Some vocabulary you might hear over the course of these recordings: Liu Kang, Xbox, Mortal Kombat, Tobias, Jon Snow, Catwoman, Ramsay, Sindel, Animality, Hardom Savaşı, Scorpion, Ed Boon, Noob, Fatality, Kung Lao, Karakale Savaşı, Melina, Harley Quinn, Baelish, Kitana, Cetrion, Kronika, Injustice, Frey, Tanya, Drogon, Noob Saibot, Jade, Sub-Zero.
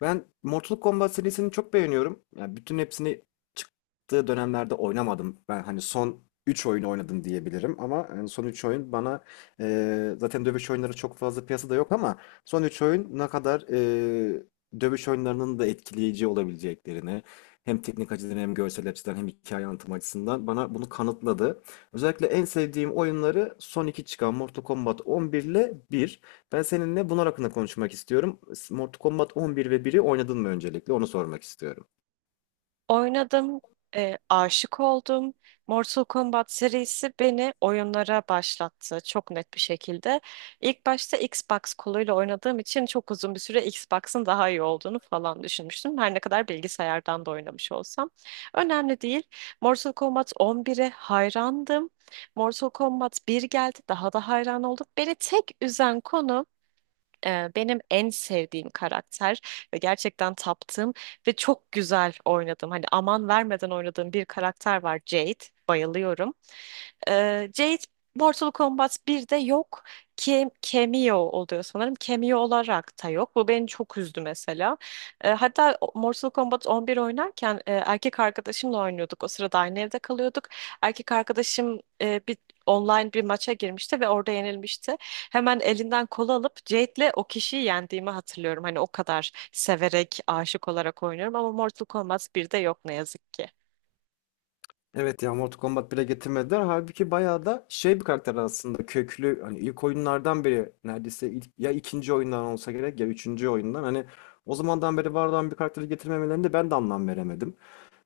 Ben Mortal Kombat serisini çok beğeniyorum. Yani bütün hepsini çıktığı dönemlerde oynamadım. Ben hani son 3 oyunu oynadım diyebilirim ama yani son 3 oyun bana zaten dövüş oyunları çok fazla piyasada yok ama son 3 oyun ne kadar dövüş oyunlarının da etkileyici olabileceklerini hem teknik açıdan hem görsel açıdan hem hikaye anlatım açısından bana bunu kanıtladı. Özellikle en sevdiğim oyunları son 2 çıkan Mortal Kombat 11 ile bir. Ben seninle bunlar hakkında konuşmak istiyorum. Mortal Kombat 11 ve biri oynadın mı öncelikle? Onu sormak istiyorum. Oynadım, aşık oldum. Mortal Kombat serisi beni oyunlara başlattı çok net bir şekilde. İlk başta Xbox koluyla oynadığım için çok uzun bir süre Xbox'ın daha iyi olduğunu falan düşünmüştüm. Her ne kadar bilgisayardan da oynamış olsam. Önemli değil. Mortal Kombat 11'e hayrandım. Mortal Kombat Bir geldi, daha da hayran oldum. Beni tek üzen konu benim en sevdiğim karakter ve gerçekten taptığım ve çok güzel oynadığım hani aman vermeden oynadığım bir karakter var Jade. Bayılıyorum. Jade Mortal Kombat 1'de yok. Cameo oluyor sanırım. Cameo olarak da yok. Bu beni çok üzdü mesela. Mortal Kombat 11 oynarken erkek arkadaşımla oynuyorduk. O sırada aynı evde kalıyorduk. Erkek arkadaşım online bir maça girmişti ve orada yenilmişti. Hemen elinden kolu alıp Jade'le o kişiyi yendiğimi hatırlıyorum. Hani o kadar severek, aşık olarak oynuyorum ama Mortal Kombat 1'de yok ne yazık ki. Evet ya, Mortal Kombat 1'e getirmediler. Halbuki bayağı da şey bir karakter aslında, köklü. Hani ilk oyunlardan biri, neredeyse ilk, ya ikinci oyundan olsa gerek ya üçüncü oyundan. Hani o zamandan beri var olan bir karakteri getirmemelerinde ben de anlam veremedim.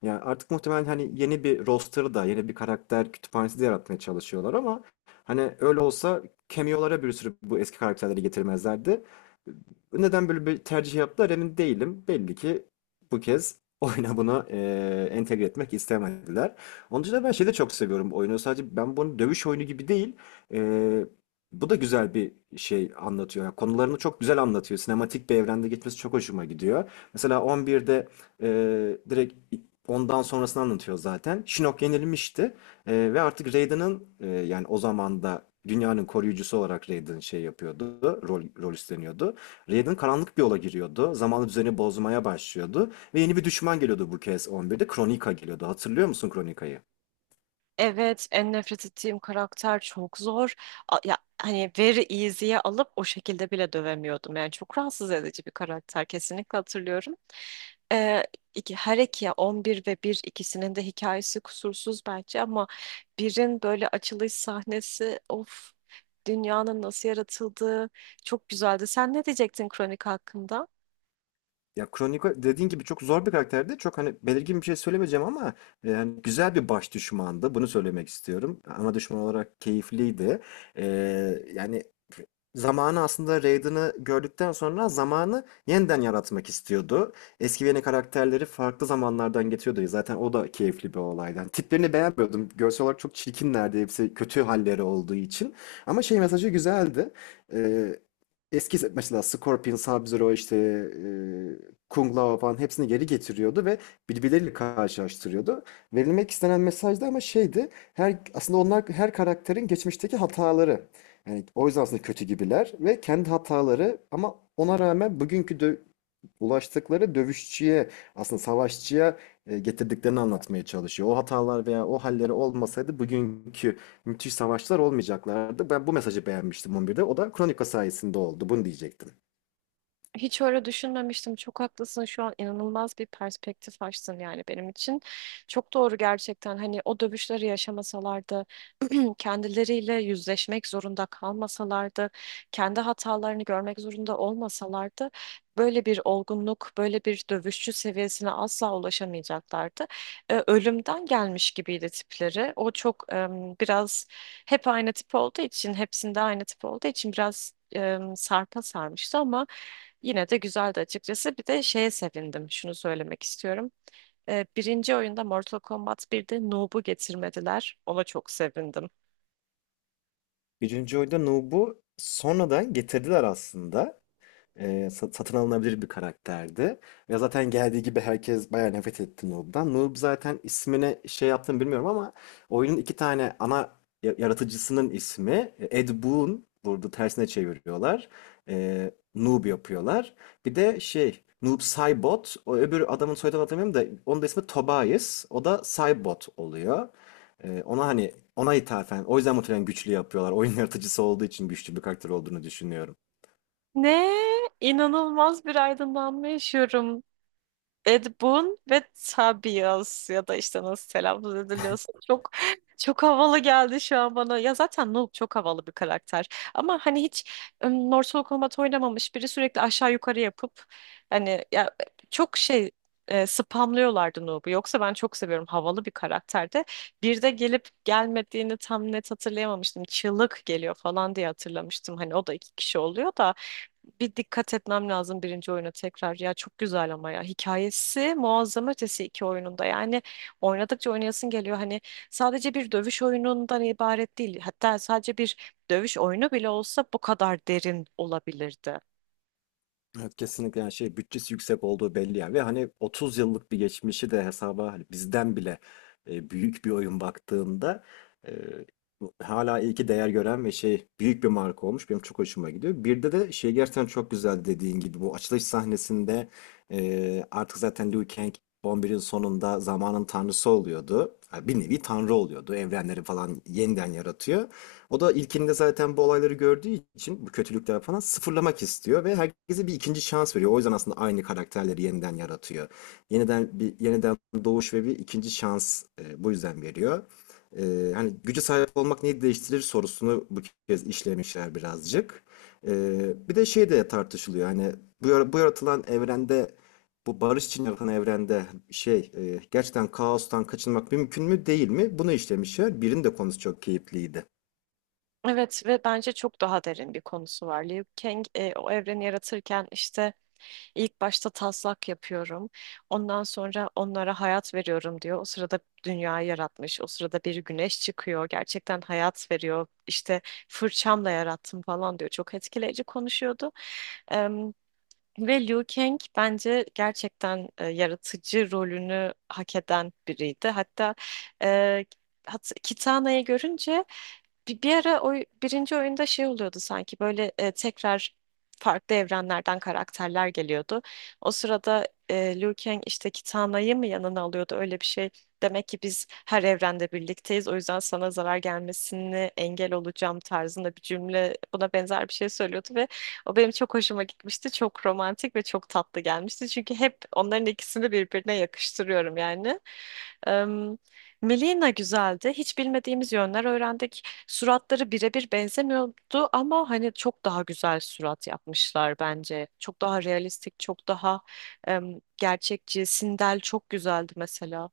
Yani artık muhtemelen hani yeni bir roster da, yeni bir karakter kütüphanesi de yaratmaya çalışıyorlar ama hani öyle olsa cameo'lara bir sürü bu eski karakterleri getirmezlerdi. Neden böyle bir tercih yaptılar emin değilim. Belli ki bu kez oyuna bunu entegre etmek istemediler. Onun için de ben şeyi de çok seviyorum bu oyunu. Sadece ben bunu dövüş oyunu gibi değil, e, bu da güzel bir şey anlatıyor. Yani konularını çok güzel anlatıyor. Sinematik bir evrende gitmesi çok hoşuma gidiyor. Mesela 11'de e, direkt ondan sonrasını anlatıyor zaten. Shinnok yenilmişti. Ve artık Raiden'ın, yani o zaman da dünyanın koruyucusu olarak Raiden şey yapıyordu, rol üstleniyordu. Raiden karanlık bir yola giriyordu. Zamanlı düzeni bozmaya başlıyordu. Ve yeni bir düşman geliyordu bu kez 11'de. Kronika geliyordu. Hatırlıyor musun Kronika'yı? Evet, en nefret ettiğim karakter çok zor. Ya hani very easy'ye alıp o şekilde bile dövemiyordum. Yani çok rahatsız edici bir karakter kesinlikle hatırlıyorum. Ee, her iki 11 ve 1 ikisinin de hikayesi kusursuz bence ama birin böyle açılış sahnesi of dünyanın nasıl yaratıldığı çok güzeldi. Sen ne diyecektin kronik hakkında? Ya Kronika dediğin gibi çok zor bir karakterdi. Çok hani belirgin bir şey söylemeyeceğim ama yani güzel bir baş düşmandı. Bunu söylemek istiyorum. Ana düşman olarak keyifliydi. Yani zamanı, aslında Raiden'ı gördükten sonra zamanı yeniden yaratmak istiyordu. Eski ve yeni karakterleri farklı zamanlardan getiriyordu. Zaten o da keyifli bir olaydı. Yani tiplerini beğenmiyordum. Görsel olarak çok çirkinlerdi. Hepsi kötü halleri olduğu için. Ama şey, mesajı güzeldi. Ee, Eski mesela Scorpion, Sub-Zero işte Kung Lao falan hepsini geri getiriyordu ve birbirleriyle karşılaştırıyordu. Verilmek istenen mesaj da ama şeydi. Her, aslında onlar her karakterin geçmişteki hataları. Yani o yüzden aslında kötü gibiler ve kendi hataları ama ona rağmen bugünkü ulaştıkları dövüşçüye, aslında savaşçıya getirdiklerini anlatmaya çalışıyor. O hatalar veya o halleri olmasaydı bugünkü müthiş savaşlar olmayacaklardı. Ben bu mesajı beğenmiştim 11'de. O da Kronika sayesinde oldu. Bunu diyecektim. Hiç öyle düşünmemiştim. Çok haklısın. Şu an inanılmaz bir perspektif açtın yani benim için. Çok doğru gerçekten. Hani o dövüşleri yaşamasalardı, kendileriyle yüzleşmek zorunda kalmasalardı, kendi hatalarını görmek zorunda olmasalardı, böyle bir olgunluk, böyle bir dövüşçü seviyesine asla ulaşamayacaklardı. Ölümden gelmiş gibiydi tipleri. O çok biraz hep aynı tip olduğu için, hepsinde aynı tip olduğu için biraz sarpa sarmıştı ama yine de güzeldi açıkçası. Bir de şeye sevindim. Şunu söylemek istiyorum. Birinci oyunda Mortal Kombat 1'de Noob'u getirmediler. Ona çok sevindim. Birinci oyunda Nub'u sonradan getirdiler aslında. Satın alınabilir bir karakterdi. Ve zaten geldiği gibi herkes bayağı nefret etti Noob'dan. Noob zaten ismine şey yaptığını bilmiyorum ama oyunun iki tane ana yaratıcısının ismi, Ed Boon, burada tersine çeviriyorlar. Noob yapıyorlar. Bir de şey, Noob Saibot. O öbür adamın soyadını hatırlamıyorum da onun da ismi Tobias. O da Saibot oluyor. Ona ithafen, o yüzden muhtemelen güçlü yapıyorlar. Oyun yaratıcısı olduğu için güçlü bir karakter olduğunu düşünüyorum. Ne? İnanılmaz bir aydınlanma yaşıyorum. Ed Boon ve Tobias ya da işte nasıl telaffuz ediliyorsa çok çok havalı geldi şu an bana. Ya zaten Nook çok havalı bir karakter. Ama hani hiç Mortal Kombat oynamamış biri sürekli aşağı yukarı yapıp hani ya çok şey spamlıyorlardı Noob'u. Yoksa ben çok seviyorum havalı bir karakterde. Bir de gelip gelmediğini tam net hatırlayamamıştım. Çığlık geliyor falan diye hatırlamıştım. Hani o da iki kişi oluyor da bir dikkat etmem lazım birinci oyuna tekrar. Ya çok güzel ama ya. Hikayesi muazzam ötesi iki oyununda. Yani oynadıkça oynayasın geliyor. Hani sadece bir dövüş oyunundan ibaret değil. Hatta sadece bir dövüş oyunu bile olsa bu kadar derin olabilirdi. Evet, kesinlikle. Yani şey, bütçesi yüksek olduğu belli yani ve hani 30 yıllık bir geçmişi de hesaba, hani bizden bile büyük bir oyun baktığında, e, hala iyi ki değer gören ve şey, büyük bir marka olmuş, benim çok hoşuma gidiyor. Bir de şey, gerçekten çok güzel dediğin gibi bu açılış sahnesinde artık zaten Liu Kang 11'in sonunda zamanın tanrısı oluyordu. Ha, bir nevi tanrı oluyordu. Evrenleri falan yeniden yaratıyor. O da ilkinde zaten bu olayları gördüğü için bu kötülükler falan sıfırlamak istiyor ve herkese bir ikinci şans veriyor. O yüzden aslında aynı karakterleri yeniden yaratıyor. Yeniden bir doğuş ve bir ikinci şans, bu yüzden veriyor. Hani gücü sahip olmak neyi değiştirir sorusunu bu kez işlemişler birazcık. Bir de şey de tartışılıyor. Hani bu, bu yaratılan evrende, bu barış için yaratılan evrende şey, gerçekten kaostan kaçınmak mümkün mü değil mi? Bunu işlemişler. Birin de konusu çok keyifliydi. Evet ve bence çok daha derin bir konusu var. Liu Kang o evreni yaratırken işte ilk başta taslak yapıyorum. Ondan sonra onlara hayat veriyorum diyor. O sırada dünyayı yaratmış. O sırada bir güneş çıkıyor. Gerçekten hayat veriyor. İşte fırçamla yarattım falan diyor. Çok etkileyici konuşuyordu. Ve Liu Kang bence gerçekten yaratıcı rolünü hak eden biriydi. Hatta e, hat Kitana'yı görünce bir ara o birinci oyunda şey oluyordu sanki böyle tekrar farklı evrenlerden karakterler geliyordu. O sırada Liu Kang işte Kitana'yı mı yanına alıyordu öyle bir şey. Demek ki biz her evrende birlikteyiz. O yüzden sana zarar gelmesini engel olacağım tarzında bir cümle buna benzer bir şey söylüyordu ve o benim çok hoşuma gitmişti. Çok romantik ve çok tatlı gelmişti. Çünkü hep onların ikisini birbirine yakıştırıyorum yani. Em, Melina güzeldi. Hiç bilmediğimiz yönler öğrendik. Suratları birebir benzemiyordu ama hani çok daha güzel surat yapmışlar bence. Çok daha realistik, çok daha gerçekçi. Sindel çok güzeldi mesela.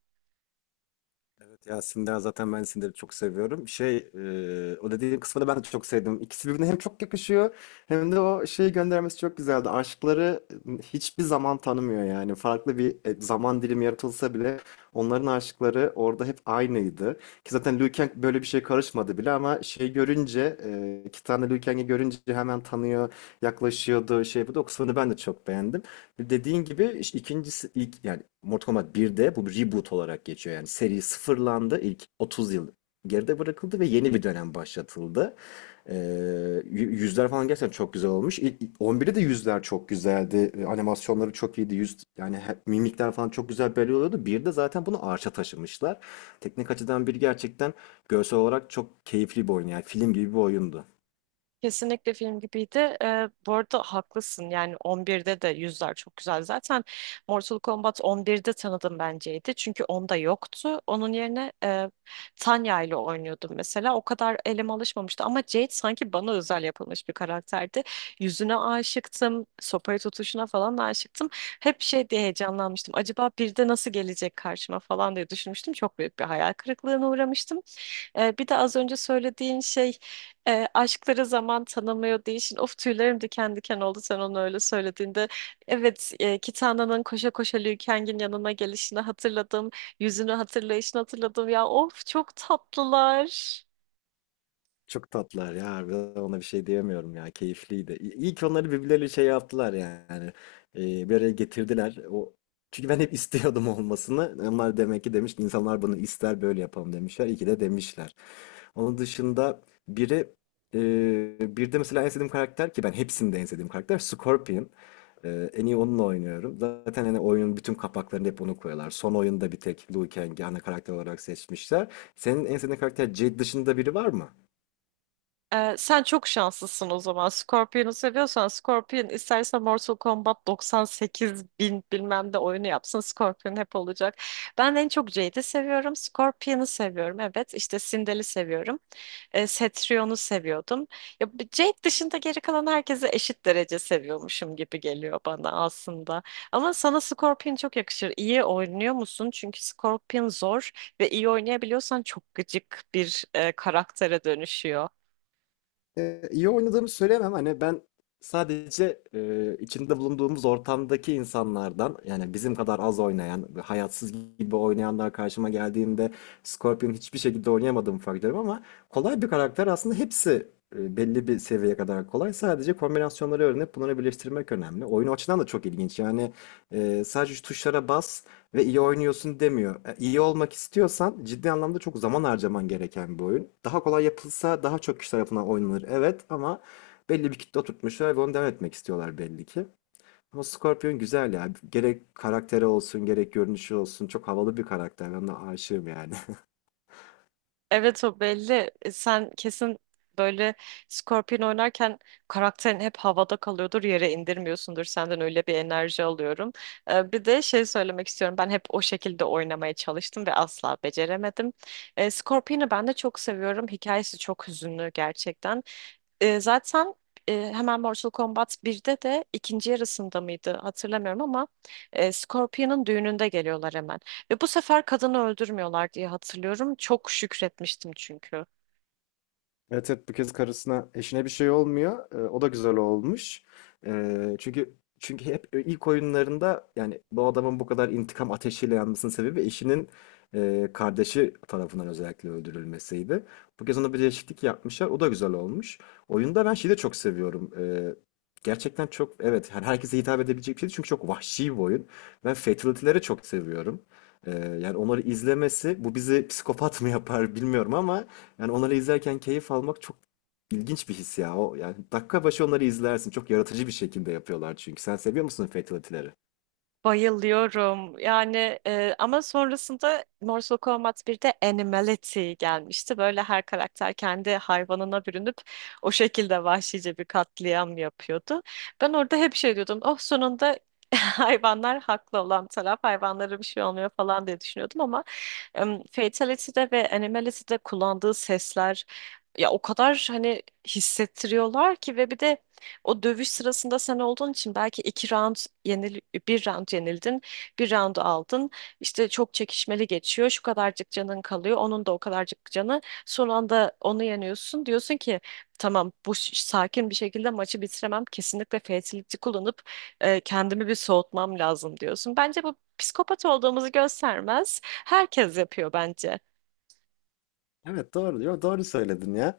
Evet, ya Sindan zaten ben Sindan'ı çok seviyorum. Şey, o dediğim kısmı da ben de çok sevdim. İkisi birbirine hem çok yakışıyor hem de o şeyi göndermesi çok güzeldi. Aşkları hiçbir zaman tanımıyor yani. Farklı bir zaman dilimi yaratılsa bile onların aşkları orada hep aynıydı. Ki zaten Liu Kang böyle bir şey karışmadı bile ama şey görünce, iki tane Liu Kang'i görünce hemen tanıyor, yaklaşıyordu, şey, bu da o kısmını ben de çok beğendim. Dediğin gibi işte ikincisi ilk, yani Mortal Kombat 1'de bu bir reboot olarak geçiyor. Yani seri sıfırlandı. İlk 30 yıl geride bırakıldı ve yeni bir dönem başlatıldı. Ee, yü- Yüzler falan gerçekten çok güzel olmuş. İlk, 11'de de yüzler çok güzeldi. Animasyonları çok iyiydi. Yüz yani mimikler falan çok güzel belli oluyordu. 1'de zaten bunu arşa taşımışlar. Teknik açıdan bir gerçekten, görsel olarak çok keyifli bir oyun. Yani film gibi bir oyundu. Kesinlikle film gibiydi. Bu arada haklısın. Yani 11'de de yüzler çok güzel. Zaten Mortal Kombat 11'de tanıdım benceydi. Çünkü onda yoktu. Onun yerine Tanya ile oynuyordum mesela. O kadar elim alışmamıştı. Ama Jade sanki bana özel yapılmış bir karakterdi. Yüzüne aşıktım. Sopayı tutuşuna falan da aşıktım. Hep şey diye heyecanlanmıştım. Acaba bir de nasıl gelecek karşıma falan diye düşünmüştüm. Çok büyük bir hayal kırıklığına uğramıştım. Bir de az önce söylediğin şey aşklara zaman tanımıyor değilsin. Of, tüylerim diken diken oldu sen onu öyle söylediğinde. Evet, Kitana'nın koşa koşa Liu Kang'in yanına gelişini hatırladım. Yüzünü hatırlayışını hatırladım. Ya of, çok tatlılar. Çok tatlılar ya, harbiden ona bir şey diyemiyorum ya, keyifliydi. İyi ki onları birbirleriyle şey yaptılar yani, bir araya getirdiler. O, çünkü ben hep istiyordum olmasını. Onlar demek ki, demiş insanlar bunu ister böyle yapalım, demişler. İyi ki de demişler. Onun dışında biri, bir de mesela en sevdiğim karakter, ki ben hepsinde en sevdiğim karakter Scorpion. En iyi onunla oynuyorum. Zaten hani oyunun bütün kapaklarını hep onu koyuyorlar. Son oyunda bir tek Liu Kang'i ana karakter olarak seçmişler. Senin en sevdiğin karakter Jade dışında biri var mı? Sen çok şanslısın o zaman. Scorpion'u seviyorsan Scorpion isterse Mortal Kombat 98 bin bilmem de oyunu yapsın. Scorpion hep olacak. Ben en çok Jade'i seviyorum. Scorpion'u seviyorum. Evet işte Sindel'i seviyorum. Cetrion'u seviyordum. Ya, bu Jade dışında geri kalan herkesi eşit derece seviyormuşum gibi geliyor bana aslında. Ama sana Scorpion çok yakışır. İyi oynuyor musun? Çünkü Scorpion zor ve iyi oynayabiliyorsan çok gıcık bir karaktere dönüşüyor. İyi oynadığımı söyleyemem. Hani ben sadece içinde bulunduğumuz ortamdaki insanlardan, yani bizim kadar az oynayan, hayatsız gibi oynayanlar karşıma geldiğinde Scorpion hiçbir şekilde oynayamadığımı fark ediyorum ama kolay bir karakter aslında, hepsi belli bir seviyeye kadar kolay. Sadece kombinasyonları öğrenip bunları birleştirmek önemli. Oyun o açıdan da çok ilginç. Yani sadece şu tuşlara bas ve iyi oynuyorsun demiyor. E, İyi olmak istiyorsan ciddi anlamda çok zaman harcaman gereken bir oyun. Daha kolay yapılsa daha çok kişi tarafından oynanır. Evet ama belli bir kitle oturtmuşlar ve onu devam etmek istiyorlar belli ki. Ama Scorpion güzel ya. Gerek karakteri olsun, gerek görünüşü olsun. Çok havalı bir karakter. Ben de aşığım yani. Evet, o belli. Sen kesin böyle Scorpion oynarken karakterin hep havada kalıyordur, yere indirmiyorsundur. Senden öyle bir enerji alıyorum. Bir de şey söylemek istiyorum. Ben hep o şekilde oynamaya çalıştım ve asla beceremedim. Scorpion'u ben de çok seviyorum. Hikayesi çok hüzünlü gerçekten. E, zaten Hemen Mortal Kombat birde de ikinci yarısında mıydı hatırlamıyorum ama Scorpion'un düğününde geliyorlar hemen. Ve bu sefer kadını öldürmüyorlar diye hatırlıyorum. Çok şükretmiştim çünkü. Evet, evet, bu kez karısına, eşine bir şey olmuyor. O da güzel olmuş. Ee, çünkü çünkü hep ilk oyunlarında yani bu adamın bu kadar intikam ateşiyle yanmasının sebebi eşinin kardeşi tarafından özellikle öldürülmesiydi. Bu kez ona bir değişiklik yapmışlar. O da güzel olmuş. Oyunda ben şeyi de çok seviyorum. Gerçekten çok, evet, her herkese hitap edebilecek bir şey çünkü çok vahşi bir oyun. Ben fatality'leri çok seviyorum. Ee, Yani onları izlemesi bu bizi psikopat mı yapar bilmiyorum ama yani onları izlerken keyif almak çok ilginç bir his ya. O, yani dakika başı onları izlersin. Çok yaratıcı bir şekilde yapıyorlar çünkü. Sen seviyor musun fatality'leri? Bayılıyorum. Yani, ama sonrasında Mortal Kombat 1'de Animality gelmişti. Böyle her karakter kendi hayvanına bürünüp o şekilde vahşice bir katliam yapıyordu. Ben orada hep şey diyordum. Oh, sonunda hayvanlar haklı olan taraf, hayvanlara bir şey olmuyor falan diye düşünüyordum ama Fatality'de ve Animality'de kullandığı sesler ya o kadar hani hissettiriyorlar ki ve bir de o dövüş sırasında sen olduğun için belki iki round yenil bir round yenildin, bir round aldın. İşte çok çekişmeli geçiyor. Şu kadarcık canın kalıyor. Onun da o kadarcık canı. Son anda onu yeniyorsun. Diyorsun ki tamam bu sakin bir şekilde maçı bitiremem. Kesinlikle fatality kullanıp kendimi bir soğutmam lazım diyorsun. Bence bu psikopat olduğumuzu göstermez. Herkes yapıyor bence. Evet, doğru diyor. Doğru söyledin ya.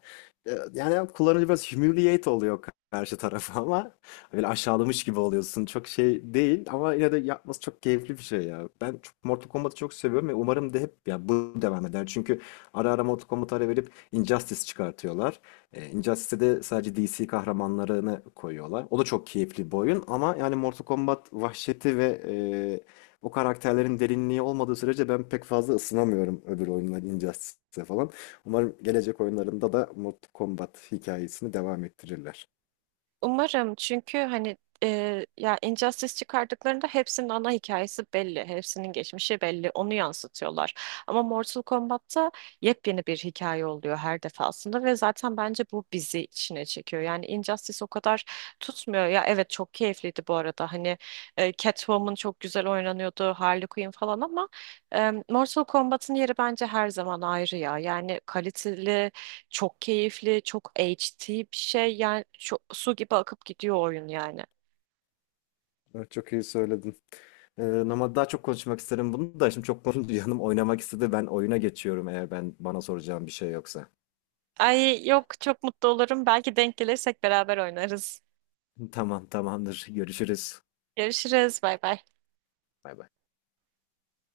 Yani kullanıcı biraz humiliate oluyor karşı tarafa ama, böyle aşağılamış gibi oluyorsun. Çok şey değil ama yine de yapması çok keyifli bir şey ya. Ben çok Mortal Kombat'ı çok seviyorum ve umarım da hep ya bu devam eder. Çünkü ara ara Mortal Kombat'a ara verip Injustice çıkartıyorlar. Injustice'de de sadece DC kahramanlarını koyuyorlar. O da çok keyifli bir oyun ama yani Mortal Kombat vahşeti ve e, o karakterlerin derinliği olmadığı sürece ben pek fazla ısınamıyorum öbür oyunlar, Injustice'e falan. Umarım gelecek oyunlarında da Mortal Kombat hikayesini devam ettirirler. Umarım, çünkü hani ya Injustice çıkardıklarında hepsinin ana hikayesi belli. Hepsinin geçmişi belli. Onu yansıtıyorlar. Ama Mortal Kombat'ta yepyeni bir hikaye oluyor her defasında ve zaten bence bu bizi içine çekiyor. Yani Injustice o kadar tutmuyor. Ya evet, çok keyifliydi bu arada. Hani Catwoman çok güzel oynanıyordu. Harley Quinn falan ama Mortal Kombat'ın yeri bence her zaman ayrı ya. Yani kaliteli, çok keyifli, çok HD bir şey. Yani çok, su gibi akıp gidiyor oyun yani. Evet, çok iyi söyledin. Ee, Ama daha çok konuşmak isterim, bunu da şimdi çok konuşunca yanım oynamak istedi. Ben oyuna geçiyorum eğer ben bana soracağım bir şey yoksa. Ay yok, çok mutlu olurum. Belki denk gelirsek beraber oynarız. Tamam, tamamdır. Görüşürüz. Görüşürüz. Bay bay. Bay bay.